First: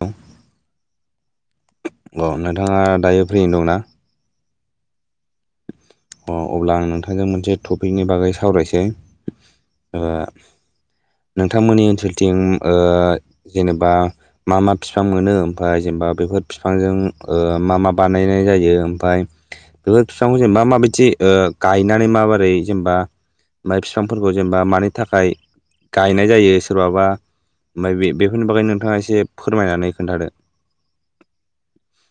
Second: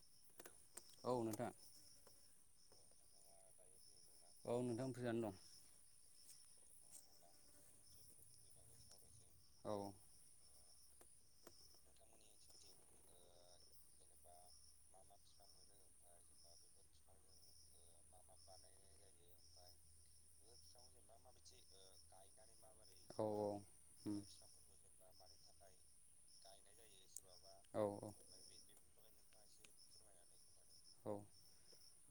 औ। औ नोंथां। औ नोंथाङा दायो फ्रियैनो दंना? औ नोंथां फ्रियानो दं। [unintelligible] अ अब्ला आं नोंथांजों मोनसे थफिकनि बागै सावरायसै औ। ओ नोंथांमोननि ओनसोलथिं ओ जेनेबा मा मा फिफां मोनो ओमफाय जेमबा बेफोर फिफांजों ओ मा मा बानायनाय जायो ओमफाय फिफांखौ जेमबा माबायदि ओ गायनानै माबोरै जेमबा औ माय उम फिफांफोरखौ जेम मा मानि थाखाय गायनाय जायो सोरबाबा औ ओमफाय बे [unintelligible] बेफोरनि बागै नोंथाङा एसे फोरमायनानै खोन्थादो। औ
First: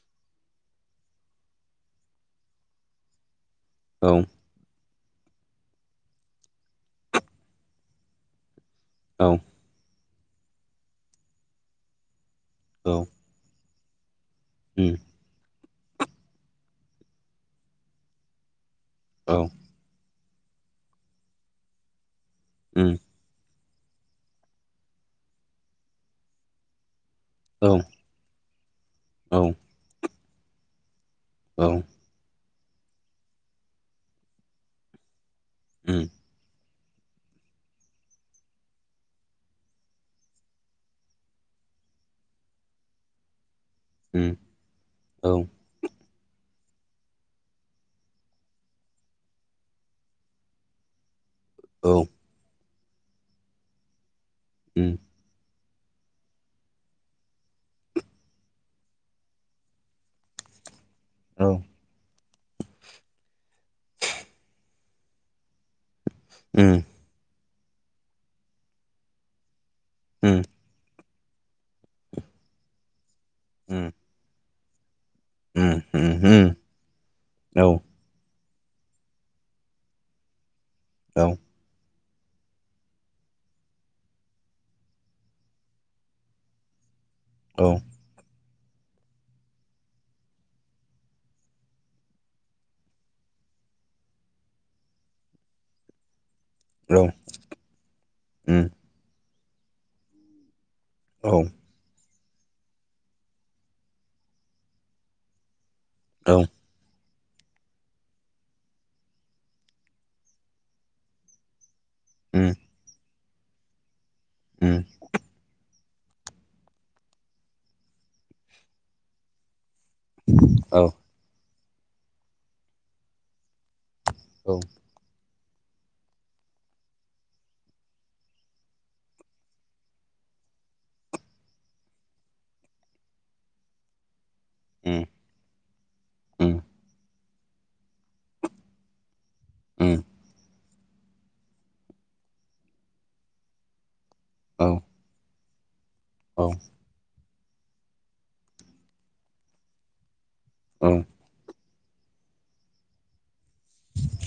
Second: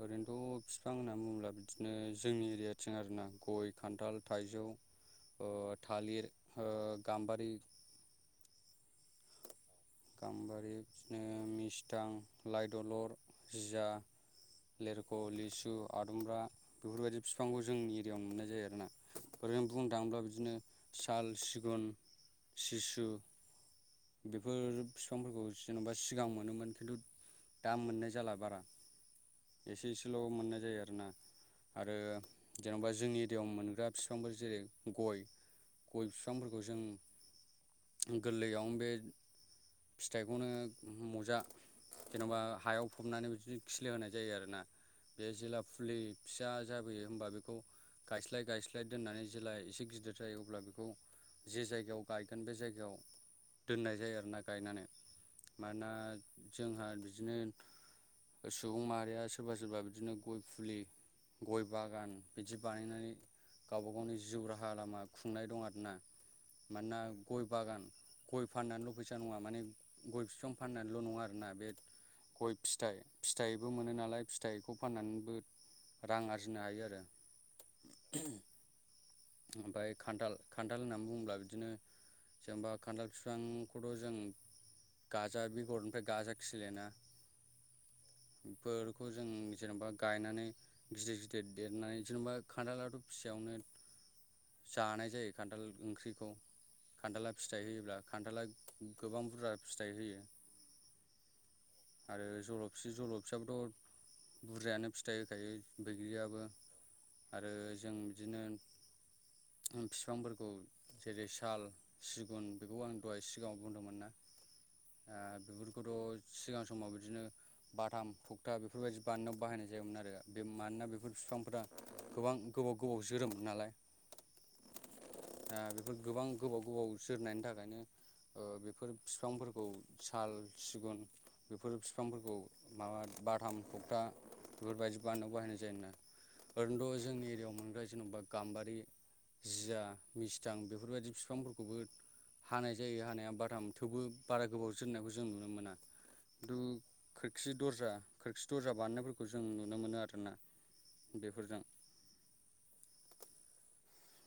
ओरैनोथ' फिफां होनना बुङोब्ला बिदिनो जोंनि एरियाथिं आरोना गय औ खान्थाल थाइजौ अ थालिर ओ गाम्बारि औ। गाम्बारि [unintelligible] नो मिस्तां औ लाइदलर भिजा उम लेर ख' लिसु आदुमब्रा बेफोरबायदि फिफांखौ जोंनि एरियावनो मोननाय जायो आरोना। औ ओरैनो बुंनो दांब्ला बिदिनो साल, सिगुन उम सिसु बेफोर बिफांफोरखौ जेन'बा सिगांङाव मोनोमोन खिन्थु औ दाम मोननाय जाला बारा औ। एसे एसेल' मोननाय जायो आरोना औ आरो जेन'बा जोंनि एरियाव मोनग्रा फिफांफोर जेरै गय गय फ उम [unintelligible] फांफोरखौ जों गोल्लैयावनो बे फिथाइखौनो [unintelligible] मजा जेन'बा हायाव फबनानै बि [unintelligible] खिलि होनाय उम जायो आरोना बे औ जेला फुलि फिसा जाबोयो होमबा बेखौ गायस्लाय गायस्लाय दोननानै जेब्ला एसे गिदिर जायो अब्ला बेखौ जे औ जायगायाव गायगोन बे जायगायाव दोननाय जायो आरो ना गायनानै मानोना जोंहा बिदिनो सुबुं माहारिया सोरबा सोरबा बिदिनो गय फुलि गय बागान बिदि बानायनानै गावबा-गावनि जिउ राहा लामा खुंनाय दं आरोना मानोना गय बागान गय फाननानैल' फैसा नङा माने गय बिफां फाननानैल' नंङा आरोना बे गय फिथाइ फिथाइबो मोनो नालाय फिथाइखौ फाननानैबो रां आरजिनो हायो आरो ओम ओमफ्राय खान्थाल खान्थाल होननानै बुङोब्ला बिदिनो जेनबा खान्थाल बिफांखौथ' जों गाजा बेगरनिफ्राय गाजा खिलया ना औ। इफोरखौ जों जेनेबा गायनानै गिदिर गिदिर देरनानै जेनेबा खान्थालाथ' फिसयावनो जानाय जायो खान्थाल ओंख्रिखौ खान्थाला फिथाइ होयोब्ला खान्थाला गोबां बुरजा फिथाइ होयो। औ। आरो जल'फि जल'फियाबोथ' बुरजायानो फिथाइ होखायो बैग्रियाबो आरो जों बिदिनो फिफांफोरखौ जेरै साल, सिगुन बेखौ आं दहाय सिगाङाव बुंदोंमोन ना ओम। ओ बेफोरखौथ' सिगां समाव बिदिनो बाथाम, थगथा बेफोरबायदि बाननायाव बाहायनाय जायोमोन आरो बे मानोना बेफोर बिफांफोरा गोबां गोबाव गोबाव जोरोम नालाय औ। आ बेफोर गोबां गोबाव गोबाव सोरनायनि थाखायनो ओ बेफोर बिफांफोरखौ साल, सिगुन बेफोर बिफांफोरखौ माबा बाथाम थ'गथा बेफोरबायदि बानायनायाव बाहायनाय जायोना ओरैनोथ' जोंनि एरियाायाव मोनग्रा जेन'बा गाम्बारि जिया, मिस्थां बेफोरबायदि बिफांफोरखौबो हानाय जायो हानाया बाथाम थेवबो बारा गोबाव जोरनायखौ जों नुनो मोना खिन्थु खोरखि दरजा खोरखि दरजा बानायनायफोरखौ जों नुनो मोनो आरोना औ। बेफोरजों।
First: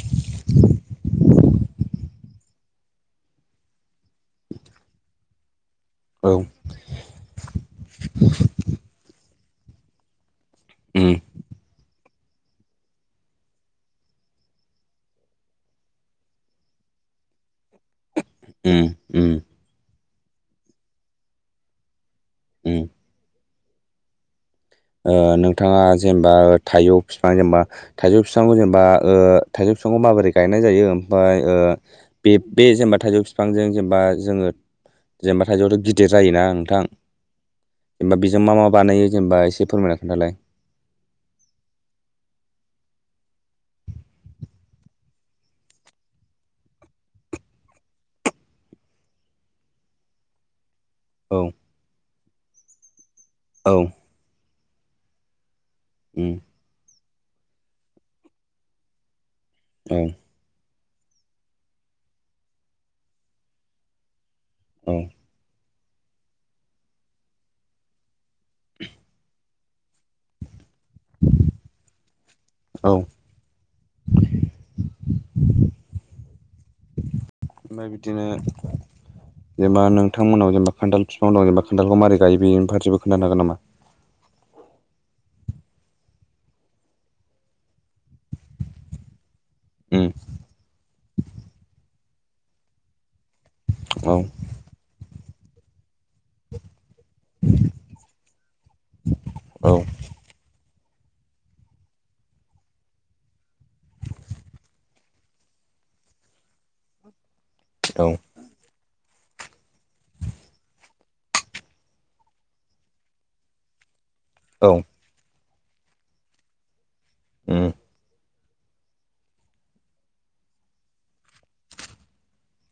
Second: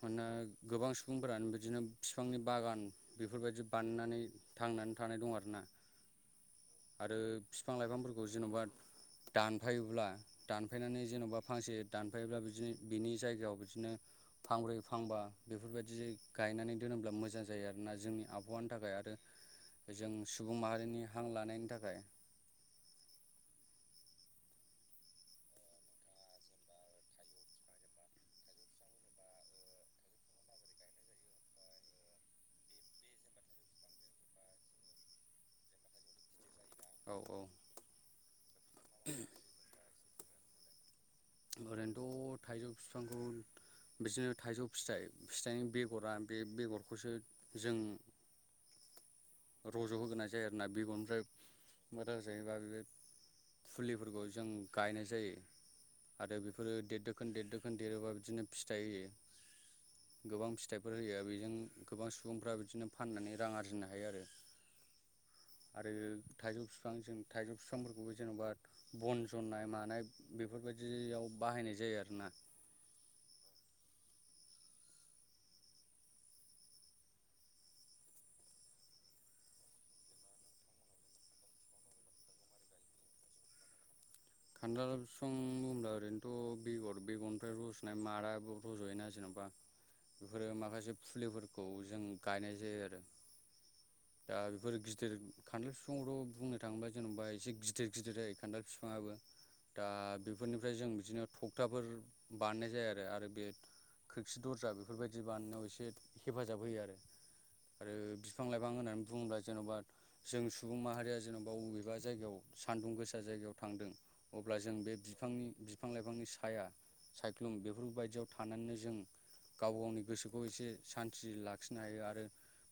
मानोना गोबां सुबुंफोरानो बिदिनो फिफांनि बागान बेफोरबायदि बानायनानै थांनानै थानाय दं आरोना औ। आरो बिफां -लाइफांफोरखौ जेन'बा दानफायोब्ला दानफायनानै जेन'बा फांसे दानफायोब्ला बिदिनो बिनि जायगायाव बिदिनो फांब्रै-फांबा बेफोरबायदि गायनानै दोनोब्ला मोजां जायो आरोना जोंनि आब हानि थाखाय आरो जों सुबुं माहारिनि हां लानायनि थाखाय उ नोंथाङा जेनेबा थाइौ बिफां जेनेबा थाइजौ बिफांखौ जेनेबा ओ थाइजौ बिफांखौ माबोरै गायनाय जायो ओमफ्राय ओ बे बे जेनेबा थाइजौ बिफांजों जेनेबा जोङो जेनेबा थाइजौआथ' गिदिर जायोना नोंथां। औ औ जेनेबा बेजों मा मा बानायो जेनेबा एसे फोरमायना खोन्थालाय। ओरैनोथ' थाइजौ बिफांखौ बिदिनो थाइजौ फिथाइ फिथाइनि बेगरा बे बेगरखौसो जों [unintelligible] रज' होग्रोनाय जायो आरोना बिग ओमफ्राय औ मोजां जायोबा बे औ फुलिफोरखौ जों गायनाय जायो। उम। आरो बेफोरो देर दोखोन देर दोखोन देरोबा बिदिनो फिथाइ होयो। औ गोबां फिथाइफोर होयो बेजों गोबां सुबुंफ्रा बिदिनो फाननानै रां आरजिनो हायो आरो। औ आरो थाइजौ बिफां जों थाइजौ बिफांफोरखौबो जेन'बा बन जन्नाय मानाय बेफोरबायदि बिदियाव बाहायनाय जायो आरो ना। औ ओमफ्राय बिदिनो जेनबा नोंथां मोननाव जेबा खान्थाल बिफांं जेनबा खान्थालखौ मारै गायो बेनिारसेबो खोनथानो होन नामा? खान्थाल बिफां बुंब्ला ओरैनोथ' बेगर बेगरनिफ्राय रज फ्राय माराबो रज'योना जेन'बा उम बेफोरो माखासे फुलिफोर खौ जों गायनाय जायो आरो औ दा बेफोर गिदिर खान्थाल बिफांखौथ' बुंनो थाङोबा जेनेबा एसे गिदिर गिदिर जायो खान्थाल बिफाङाबो। औ दा बेफोरनिफ्राय जों बिदिनो थखथाफोर बारनाय जायो आरो आरो बे खोरखि दरजा बेफोरबायदि बानायनायाव एसे हेफाजाब होयो आरो। आरो औ बिफां लाइफां होन्नानै बुङोब्ला जेन'बा जों सुबुं माहारिया जेन'बा बबेबा जायगायाव सान्दुं गोसा जायगायाव थांदों। अब्ला औ जों बे बिफांनि बिफां-लाइफांनि साया सायख्लुम उम बेफोरबायदियाव। थानानैनो जों। गाव गावनि गोसोखौ एसे सान्थि लाखिनो हायो आरो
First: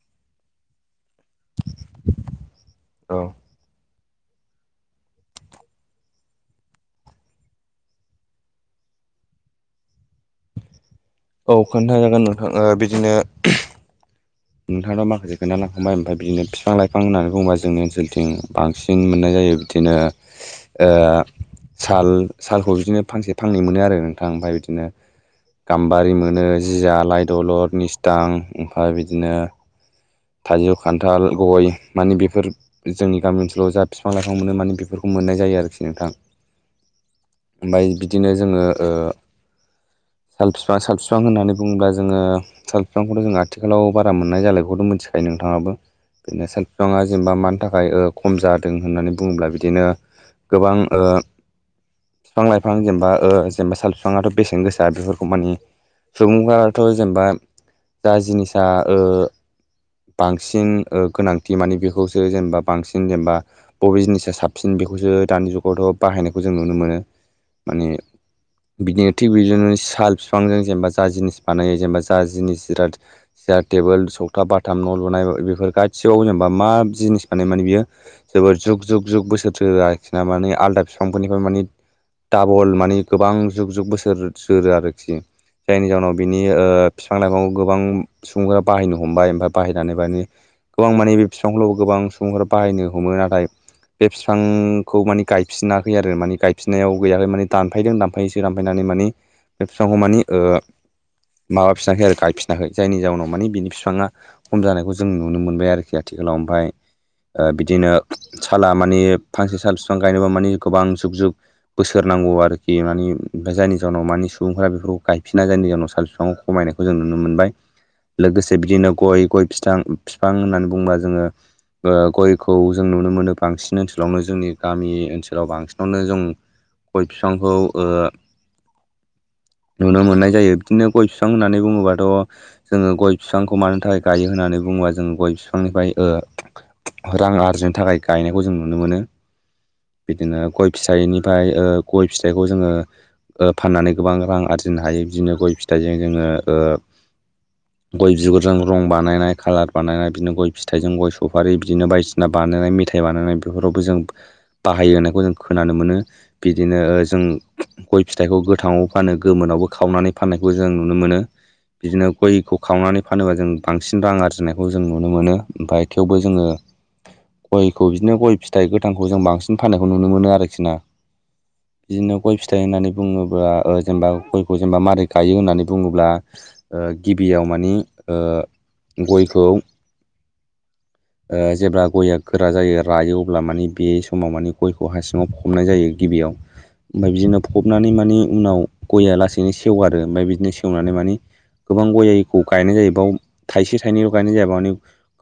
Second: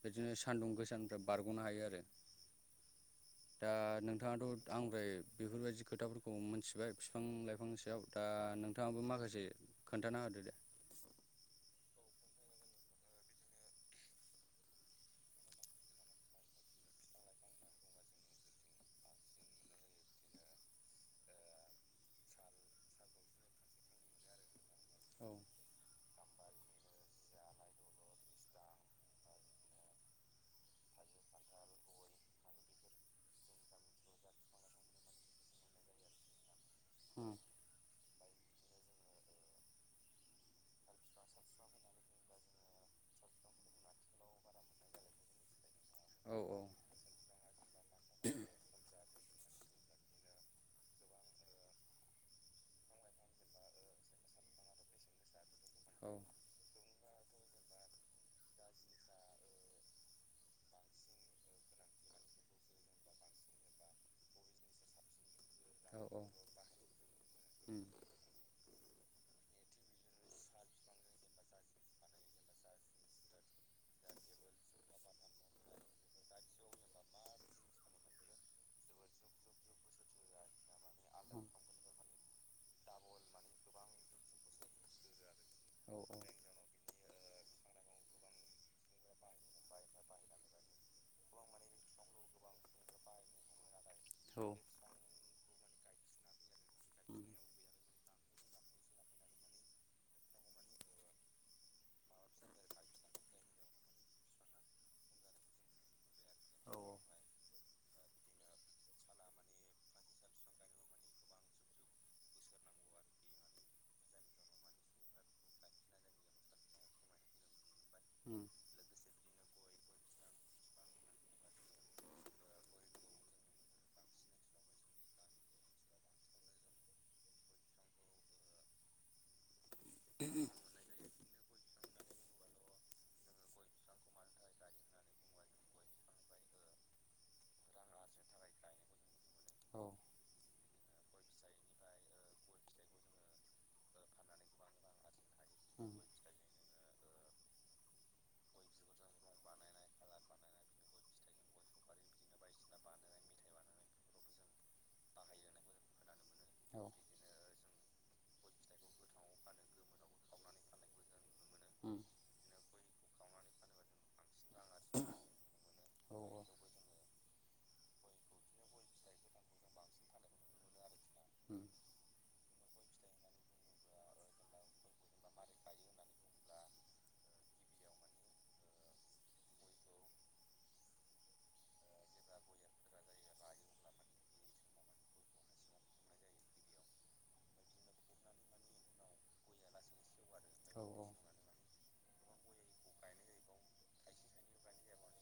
बिदिनो सानदुं गोसा बारग'नो हायो आरो। औ दा नोंथाङाथ' आंद्राय बेफोरबायदि खोथाफोरखौ खौ मोनथिबाय बिफां लाइफां सयाव दा नोंथाङाबो माखासे खोन्थाना होदो दे। औ खोन्था जागोन नोंथां ओ बिदिनो नोंथांनो माखासे खोन्थालांखांबाय ओमफ्राय बिदिनो बिफां लाइफां होननानै बुङोबा जोंनि ओनसोलथिं बांसिन मोननाय जायो। बिदिनो ओ साल सालखौ बिदिनो फांसे फांनै मोनो आरो नोंथां ओमफ्राय बिदिनो औ गाम्बारि मोनो जियालाइ दलर निस्थां ओमफ्राय बिदिनो थाइजौ खान्थाल गय मानि बेफोर जोंनि गामि ओनसोलाव जा बिफां लाइफां मोनो माने बेफोरखौ मोननाय जायो आरोखि नोंथां। होम। ओमफ्राय बिदिनो जोङो ओ। साल बिफां साल बिफां होननानै बुङोब्ला जोङो साल बिफांखौथ' जों आथिखालाव बारा मोननाय जाला बेखौथ' मिथिग नोंथाङाबो औ बिदिनो साल बिफाङा जेनेबा मानि थाखाय ओ खम जादों होननानै बुङोब्ला बिदिनो गोबां ओ बिफां लाइफां जेनेबा ओ जेनेबा साल बिफाङाथ' बेसेन गोसा बेफोरखौ मानि सुबुंफोराथ' जेनेबा जा जिनिसा ओ बांसिन ओ गोनांथि मानि बेखौसो जेनेबा बांसिन जेनेबा। बबे जिनिसा साबसिन बेखौसो दानि औ जुगावथ' औ बाहायनायखौ जों नुनो मोनो उम माने बिदिनो थिग बेदिनो साल बिफांजों जेनेबा जा जिनिस बानायो जेनेबा जा जिनिस जिराद सियार टेबोल सथा बाथाम न' लुनाय बेफोर गासिबाव जेनेबा मा जिनिस बानाय माने बियो जोबोर जुग जुग जुग बोसोरो आरोखिना माने आलदा बिफांफोरनिफ्राय उम माने डाबल मानि गोबां जुग जुग बोसोर जोरो आरोखि औ उम औ उम औ उम औ उम औ उम औ जायनि जाहनाव बिनि ओ बिफां लाइफां गोबां सुबुंफोरा बाहायनो हमबाय ओमफ्राय बाहायनानै माने गोबां मानि बे बिफांखौल' गोबां सुबुंफोर बाहायनो हमो नाथाय बे बिफां खौ माने गायफिनाखै आरो माने गायफिननायाव गैयाखै माने दानफायदों दानफायोसो दानफायनानै माने बे बिफांखौ मानि ओ माबाफिनाखै आरो गायफिनाखै जायनि जाउनाव मानि बिनि बिफाङा खम जानायखौ जों नुनो मोनबाय आरोखि आथिखालाव औ ओमफ्राय बिदिनो साला मानि फांसे साल बिफां गायनोबा मानि गोबां जुग जुग बोसोर नांगौ आरोखि मानि ओमफ्राय जायनि जााहनाव मानि सुबुंफोरा बेफोरखौ गायफिना जायनि जााहोनाव साल बिफाङाव खमायनायखौ जों नुनो मोनबाय लोगोसे बिदिनो गय गय फिथां फिफां होननानै बुङोब्ला जोङो गयखौ जों नुनो मोनो बांसिन ओनसोलावनो जोंनि गामि ओनसोलाव बांसिनावनो जों गय बिफांखौ नुनो मोननाय जायो बिदिनो गय फिफां होननानै बुङोबाथ' जोङो गय बिफांखौ मानो थाखाय गायो होननानै बुङोबा जोङो गय बिफांनिफ्राय रां आरजिनो थाखाय गायनायखौ जों नुनो मोनो बिदिनो गय फिथाइनिफ्राय गय फिथाइखौ जोङो फाननानै गोबां रां आरजिनो हायो बिदिनो गय फिथाइजों जोङो गय बिगुर नांगौ रं बानायनाय कालार बानायनाय बिदिनो गय फिथाइजों गय सफारि बिदिनो बायदिसिना बानायनाय मेथाइ बानायनाय बेफोरावबो जों बाहायो होननायखौ जों खोनानो मोनो बिदिनो जों गय फिथाइखौ गोथाङाव फानो गोमोनावबो खावनानै फाननायखौ जों नुनो मोनो बिदिनो गयखौ खावनानै फानोबा जों बांसिन रां आरजिनायखौ जों नुनो मोनो ओमफ्राय थेवबो जोङो गयखौ बिदिनो गय फिथाइ गोथांखौ जों बांसिन फाननायखौ नुनो मोनो आरोखि ना ओ बिदिनो गय फिथाइ होननानै बुङोब्ला जेनेबा गयखौ जेनेबा मारै गायो होननानै बुङोब्ला गिबियाव मानि ओ गयखौ जेब्ला गया गोरा जायो रायो अब्ला माने बे समाव माने गयखौ हा सिङाव फबनाय जायो गिबियाव ओमफ्राय बिदिनो फबनानै मानि उनाव गया लासैनो सेवो आरो ओमफ्राय बिदिनो सेव सेवनानै माने गोबां गयखौ गायनाय जायो बाव थाइसे थाइनैल' गायनाय जाया माने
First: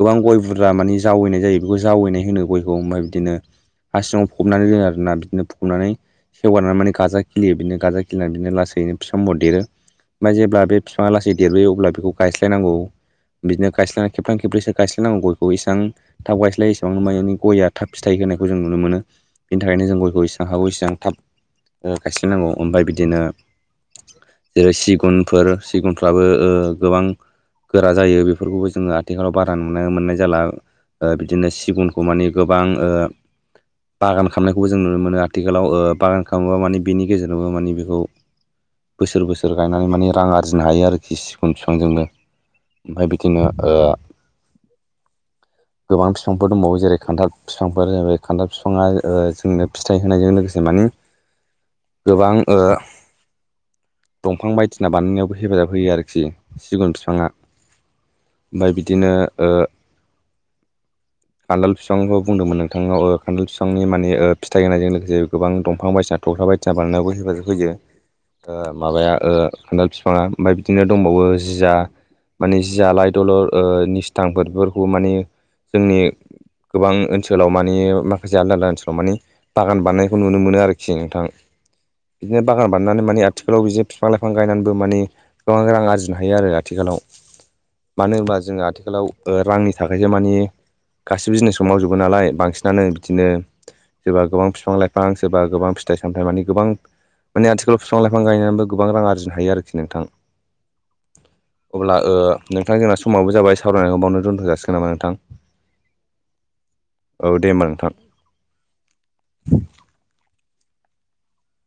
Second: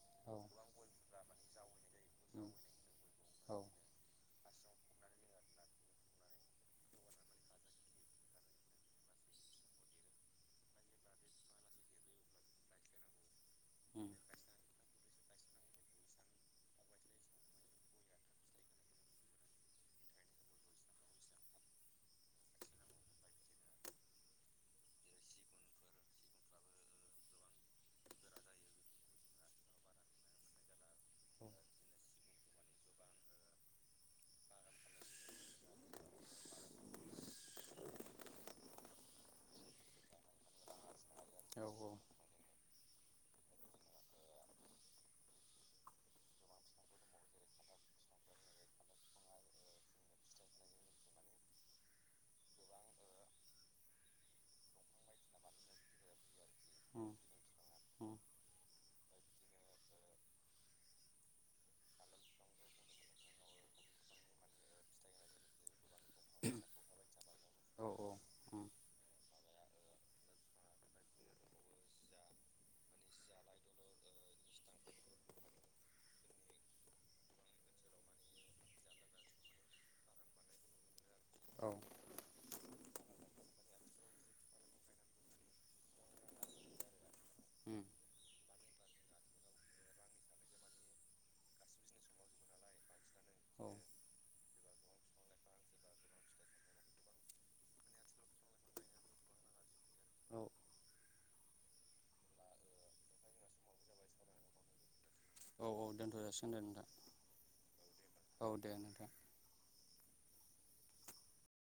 गोबां गय बुरजा मानि जावैनाय जायो बेखौ जावैनाय होनो गयखौ ओमफ्राय बिदिनो औ हा सिङाव फबनानै दोनो आरोना बिदिनो फबनानै सेवगारनानै गाजा खिलियो बिनो गाजा खिलिनानै बिनो लासैनो बिफां महर देरो ओमफ्राय जेब्ला बे बिफाङा लासै देरबोयो अब्ला बेखौ गायस्लायनांगौ बिदिनो गायस्लायनानै उम खेबथाम खेबब्रैसो गायस्लायनांगौ गयखौ इसां थाब गायस्लाय एसेबां मानि गया थाब फिथाइ होनायखौ जों नुनो मोनो बिनि थाखायनो जों गयखौ इसेबां हागौ इसेबां थाब गायस्लायनांगौ ओमफ्राय बिदिनो जेरै सिगुनफोर सिगुनफ्राबो गोबां गोरा जायो बेफोरखौबो जोङो आथिखालाव बारा नुनो मोननाय जाला ओ औ बिदिनो सिगुनखौ मानि गोबां ओ बागान खालामामनायखौबो जों नुनो मोनो आथिखालाव बागान खालामोबा माने बेनि गेजेरावबो मानि बेखौ बोसोर बोसोर गायनानै माने रां आरजिनो हायो आरोखि सिगुन औ बिफांजोंनो ओमफ्राय बिदिनो ओ गोबां बिफांफोर दंबावो जेरै खान्थाब बिफांफोर ज खान्थाब बिफाङा जोंनो फिथाइ होनायजों लोगोसे मानि गोबां ओ दंफां बायदिसिना बानायनायावबो हेफाजाब होयो आरोखि सिगुन उम बिफाङा उम ओमफ्राय बिदिनो ओ खान्थाल बिफांखौ बुंदोंमोन नोंथांनाव खान्थाल बिफांनि माने फिथाइ होनायजों लोगोसे गोबां दंफां बायदिसिना थख्ला बायदिसिना बानायनायबो हेफाजाब होयो औ औ उम ओ माबाया ओ खान्थाल फिफांङा ओमफ्राय बिदिनो दंबावो जिया माने जिया लाइ दलर ओ निस्थांफोरखौ माने जोंनि गोबां ओनसोलाव मानि माखासे आलदा आलदा ओनसोलाव मानि बागान बानायनायखौ नुनो मोनो आरोखि नोंथां औ बिदिनो बागान बाननानै माने आथिखालाव बिदि फिफां लाइफां गायनानैबो माने गोबां रां आरजिनो हायो आरो आथिखालाव उम औ मानो होनबा जोंङो आथिखालाव ओ रांनि थाखायसो मानि गासिबो जिनिसखौ मावजोबो नालाय बांसिनानो बिदिनो सोरबा गोबां फिफां लाइफां सोरबा गोबां फिथाइ सामथायाइ मानि गोबां माने आथिालाव फिफां लाइफां गयनानैबो गोबां रां आरजिनो हायो आरोखि नोंथां औ अब्ला ओ नोंथां जोंना समाबो जाबाय सावरायनायखौ बावनो दोनथ'जासिगोन नामा नोंथां? औ औ दोनथ' जासिगोन दे नोंथां औ दे होमबा नोंथां औ दे नोंथां।